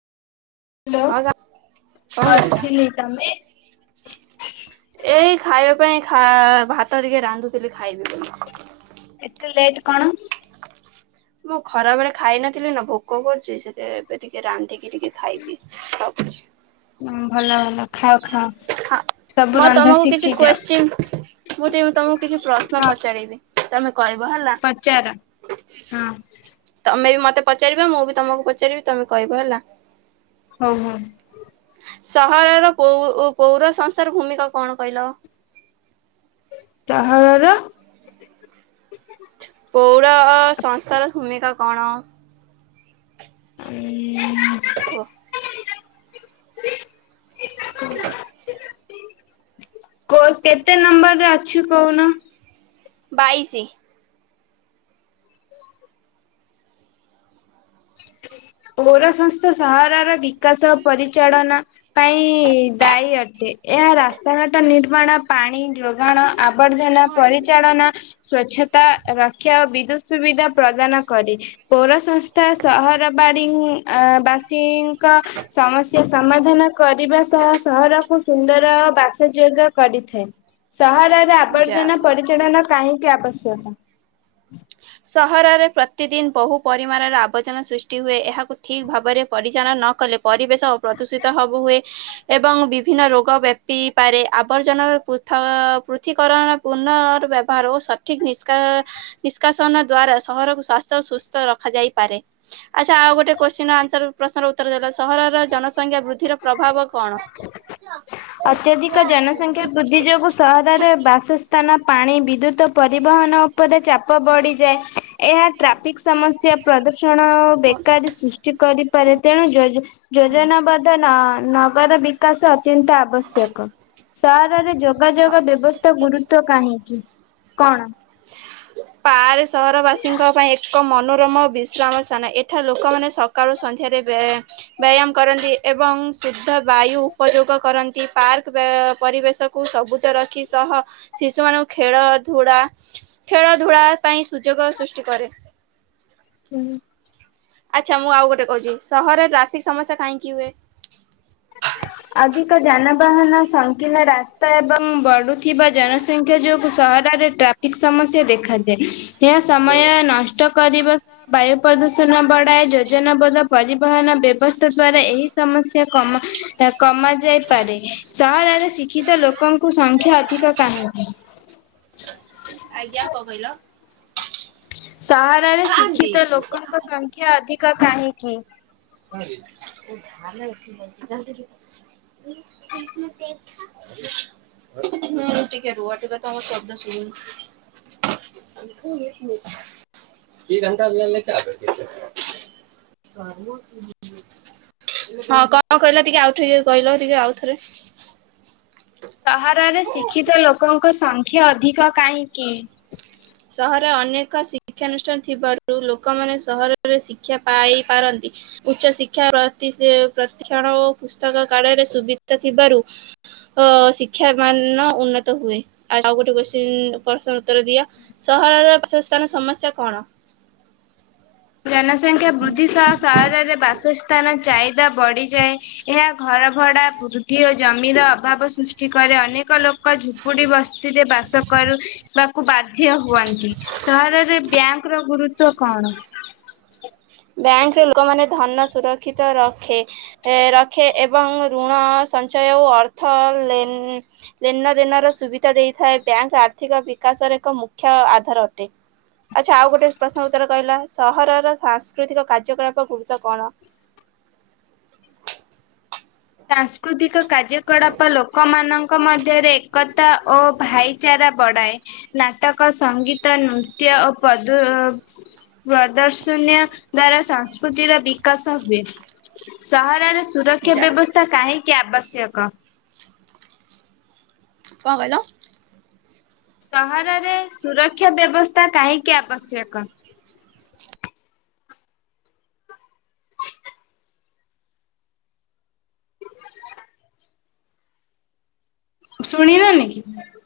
Hello ଆଉ ଯା କଣ ବସ୍ କରୁଛ ଥିଲି ତମେ? ଏଇ ଖାଇବା ପାଇଁ ଖା ଭାତ ଟିକେ ରାନ୍ଧୁଥିଲି ଖାଇବି ବୋଲି। ଏତେ ଲେଟ୍ କଣ? ମୁଁ ଖରା ବେଳେ ଖାଇ ନଥିଲି ନା ଭୋକ କରୁଛି ସେତେ ଟିକେ ରାନ୍ଧିକି ଟିକେ ଖାଇଦିଏ ଭାବୁଛି। ହଁ ଭଲ ଭଲ ଖାଅ ଖାଅ। ହଁ ସବୁ ମୋର ରନ୍ଧା ତମକୁ କିଛି ଶିଖିଯାଅ କ୍ୱସ୍ଚୀନ୍ ମୁଁ ଟିକେ ତମକୁ କିଛି ପ୍ରଶ୍ନ ପଚାରିବି ତମେ କହିବ ହେଲା। ପଚାରା ହଁ। ତମେ ବି ମତେ ପଚାରିବ ମୁଁ ବି ତମକୁ ପଚାରିବି ତମେ କହିବ ହେଲା। ହଉ-ହଉ। ସହରର ପୌ ପୌର ସଂସ୍ଥାର ଭୂମିକା କଣ କହିଲ? ତାହାରର ପୌରହ ସଂସ୍ଥାର ଭୂମିକା କଣ? ଉଁ-ଉଁ-ଉଁ [unintelligible] [inaudible] କୋ କେତେ ନମ୍ବରରେ ଅଛି କହୁନ? ବାଇଶି। ପୌର ସଂସ୍ଥା ସହରର ବିକାଶ ପରିଚାଳନା ପାଇଁ-ଇ-ଇ ଦାୟୀ ଅଟେ ଏହା ରାସ୍ତାଘାଟ ନିର୍ମାଣ ପାଣି ଯୋଗାଣ ଆବର୍ଜନା ପରିଚାଳନା ସ୍ଵଚ୍ଛତା ରକ୍ଷା ଓ ବିଦ୍ୟୁତ ସୁବିଧା ପ୍ରଦାନ କରେ, ପୌର ସଂସ୍ଥା ସହର ବାଡ଼ିଙ୍କ୍ ଆଁ ବାସୀଙ୍କ ସମସ୍ୟା ସମାଧାନ କରିବା ସହ ସହରକୁ ସୁନ୍ଦର ଓ ବାସଯୋଗ କରିଥାଏ। ସହରରେ ଆବର୍ଜନା ଯାହଉ ପରିଚାଳନା କାହିଁକି ଆବଶ୍ୟକ? ସହରରେ ପ୍ରତିଦିନ ବହୁ ପରିମାଣର ଆବର୍ଜନା ସୃଷ୍ଟି ହୁଏ ଏହାକୁ ଠିକ୍ ଭାବରେ ପରିଚାଳନ ନ କଲେ ପରିବେଶ ପ୍ରଦୂଷିତ ହବୁ ହୁଏ ଏବଂ ବିଭିନ୍ନ ରୋଗ ବ୍ୟାପିପାରେ ଆବର୍ଜନାର ପୂତ୍ ଥ ପୃଥିକରଣ ପୁର୍ନ ବ୍ୟାପାର ଓ ସଠିକ୍ ନିଷ୍କା ନିଷ୍କାସନ ଦ୍ଵାରା ସହରକୁ ସ୍ୱାସ୍ଥ୍ୟ ଓ ସୁସ୍ଥ ରଖାଯାଇପାରେ। ଆଚ୍ଛା ଆଉ ଗୋଟେ କୋଶ୍ଚିନ୍ ର ଆନ୍ସର ପ୍ରଶ୍ନର ଉତ୍ତର ଦେଲ ସହରର ଜନସଂଖ୍ୟା ବୃଦ୍ଧିର ପ୍ରଭାବ କଣ? ଅତ୍ୟଧିକ ଜନସଂଖ୍ୟା ବୃଦ୍ଧି ଯୋଗୁଁ ସହରରେ ବାସସ୍ଥାନ ପାଣି ବିଦ୍ୟୁତ ପରିବହନ ଉପରେ ଚାପ ବଢିଯାଏ, ଏହା ଟ୍ରାଫିକ୍ ସମସ୍ୟା ପ୍ରଦୂଷଣ ହଁ। ବେକାରୀ ସୃଷ୍ଟି କରିପାରେ ତେଣୁ ଯୋଜ ଯୋଜନାବଦ୍ଧ ନ ନଗର ବିକାଶ ଅତ୍ୟନ୍ତ ଆବଶ୍ୟକ। ସହରରେ ଯୋଗାଯୋଗ ବ୍ୟବସ୍ଥା ଗୁରୁତ୍ୱ କାହିଁକି, କଣ? ପାର୍ ସହରବାସୀଙ୍କ ପାଇଁ ଏକ ମନୋରମ ବିଶ୍ରାମ ସ୍ଥାନ ଏଠା ଲୋକମାନେ ସ ସକାଳୁ ସନ୍ଧ୍ୟାରେ ବ୍ୟାୟା ବ୍ୟାୟାମ୍ କରନ୍ତି ଏବଂ ଶୁଦ୍ଧ ବାୟୁ ଉପଯୋଗ କରନ୍ତି ପାର୍କ ବେ ପରିବେଶ କୁ ସବୁଜ ରଖି ସହ ଶିଶୁମାନଙ୍କୁ ଖେଳ ଧୁଡା ଖେଳ ଧୂଳା ପାଇଁ ସୁଯୋଗ ସୃଷ୍ଟି କରେ। ହୁଁ। ଆଚ୍ଛା ମୁଁ ଆଉ ଗୋଟେ କହୁଛି ସହରରେ ଟ୍ରାଫିକ୍ ସମସ୍ୟା କାହିଁକି ହୁଏ? ଅଧିକ ଯାନବାହନ ସଂକୀର୍ଣ୍ଣ ରାସ୍ତା ଏବଂ ବଢୁଥିବା ଜନସଂଖ୍ୟା ଯୋଗୁଁ ସହରରେ ଟ୍ରାଫ୍ ଫିକ୍ ସମସ୍ୟା ଦେଖାଯାଏ ଏହା ସମୟ ନଷ୍ଟ କରିବା ସହ ବାୟୁ ପ୍ରଦୂଷଣ ବଢାଏ ଯୋଜନାବଦ୍ଧ ପରିବହନ ବ୍ୟବସ୍ଥା ଦ୍ଵାରା ଏହି ସମସ୍ୟା କମା ଏହା କମା ଯାଇପାରେ ସହରରେ ଶିକ୍ଷିତ ଲୋକଙ୍କୁ ସଂଖ୍ୟା ଅଧିକ କାହିଁକି? ଆଜ୍ଞା କଣ କହିଲ? ସହରରେ ହୁଁ ଶିକ୍ଷିତ ଲୋକଙ୍କ ସଂଖ୍ୟା ଅଧିକ କାହିଁକି? [unintelligible] ହୁଁ ଟିକେ ରୁହ ଟିକେ ତମ ଶବ୍ଦା ଶୁଭୁନି [unintelligible] [unintelligible] ହଁ କଣ କହିଲ ଟିକେ ଆଉଥରେ କହିଲ ଟିକେ ଆଉଥରେ? ସହରରେ ଶିକ୍ଷିତ ଲୋକଙ୍କ ସଂଖ୍ୟା ଅଧିକ କାହିଁକି? ସହର ଅନେକ ଶିକ୍ଷାନୁଷ୍ଠାନ ଥିବାରୁ ଲୋକମାନେ ସହରରେ ଶିକ୍ଷା ପାଇ ପାରନ୍ତି। ଉଚ୍ଚ ଶିକ୍ଷାତି ପ୍ରତି୍ଷଣ ଓ ପୁସ୍ତକ କାଳରେ ସୁବିଧା ଥିବାରୁ ତ ଶିକ୍ଷା ମାନ ଉନ୍ନତ ହୁଏ। ଆଉ ଆଉ ଗୋଟେ କୋଶ୍ଚିନ ପ୍ରଶ୍ନର ଉତ୍ତର ଦିଅ? [unintelligible] ସମସ୍ୟା କଣ? ଜନସଂଖ୍ୟା ବୃଦ୍ଧି ସହ ସହରରେ ବାସସ୍ଥାନ ଚାହିଦା ବଢିଯାଏ। ଏହା ଘର ଭଡା ବୃଦ୍ଧି ଓ ଜମିର ଅଭାବ ସୃଷ୍ଟି କରେ। ଅନେକ ଲୋକ ଝୁପୁଡି ବସି ରେ ଯେ ବାସ କରୁ ବା କୁ ବାଧ୍ୟ୍ୟ ହୁଅନ୍ତି। ସହରରେ ବ୍ୟାଙ୍କର ଗୁରୁତ୍ବ କଣ? ବ୍ୟାଙ୍କରେ ଲୋକମାନେ ଧନ ସୁରକ୍ଷିତ ରଖେ। ରଖେ ଏବଂ ଋଣ ସଞ୍ଚୟ ଓ ଅର୍ଥ ଲେନ୍ ଦିନ ଦିନ ର ସୁବିଧା ଦେଇଥାଏ ବ୍ୟାଙ୍କ୍ ଆର୍ଥିକ ବିକାଶର ଏକ ମୁଖ୍ୟ ଆଧାର ଅଟେ। ଆଚ୍ଛା ଆଉ ଗୋଟେ ପ୍ରଶ୍ନର ଉତ୍ତର କହିଲା ସହରର ସାଂସ୍କୃତିକ କାର୍ଯ୍ୟକଳାପ ଗୁରୁତ୍ବ କଣ? ସାଂସ୍କୃତିକ କାର୍ଯ୍ୟକଳାପ ଲୋକମାନଙ୍କ ମଧ୍ୟରେ ଏକତା ଓ ଭାଇ ଚାରା ବଢାଏ ନାଟକ, ସଙ୍ଗୀତ, ନୃତ୍ୟ ଓ ପ୍ରଦ ପ୍ରଦର୍ଶନୀୟ ଦ୍ଵାରା ସଂସ୍କୃତିର ବିକାଶ ହୁଏ। ସହରରେ ସୁରକ୍ଷା ଯା ବ୍ୟବସ୍ଥା କାହିଁକି ଆବଶ୍ୟକ? କଣ କହିଲ? ସହରରେ ସୁରକ୍ଷା ବ୍ୟବସ୍ଥା କାହିଁକି ଆବଶ୍ୟକ? ଶୁଣିଲ ନି କି?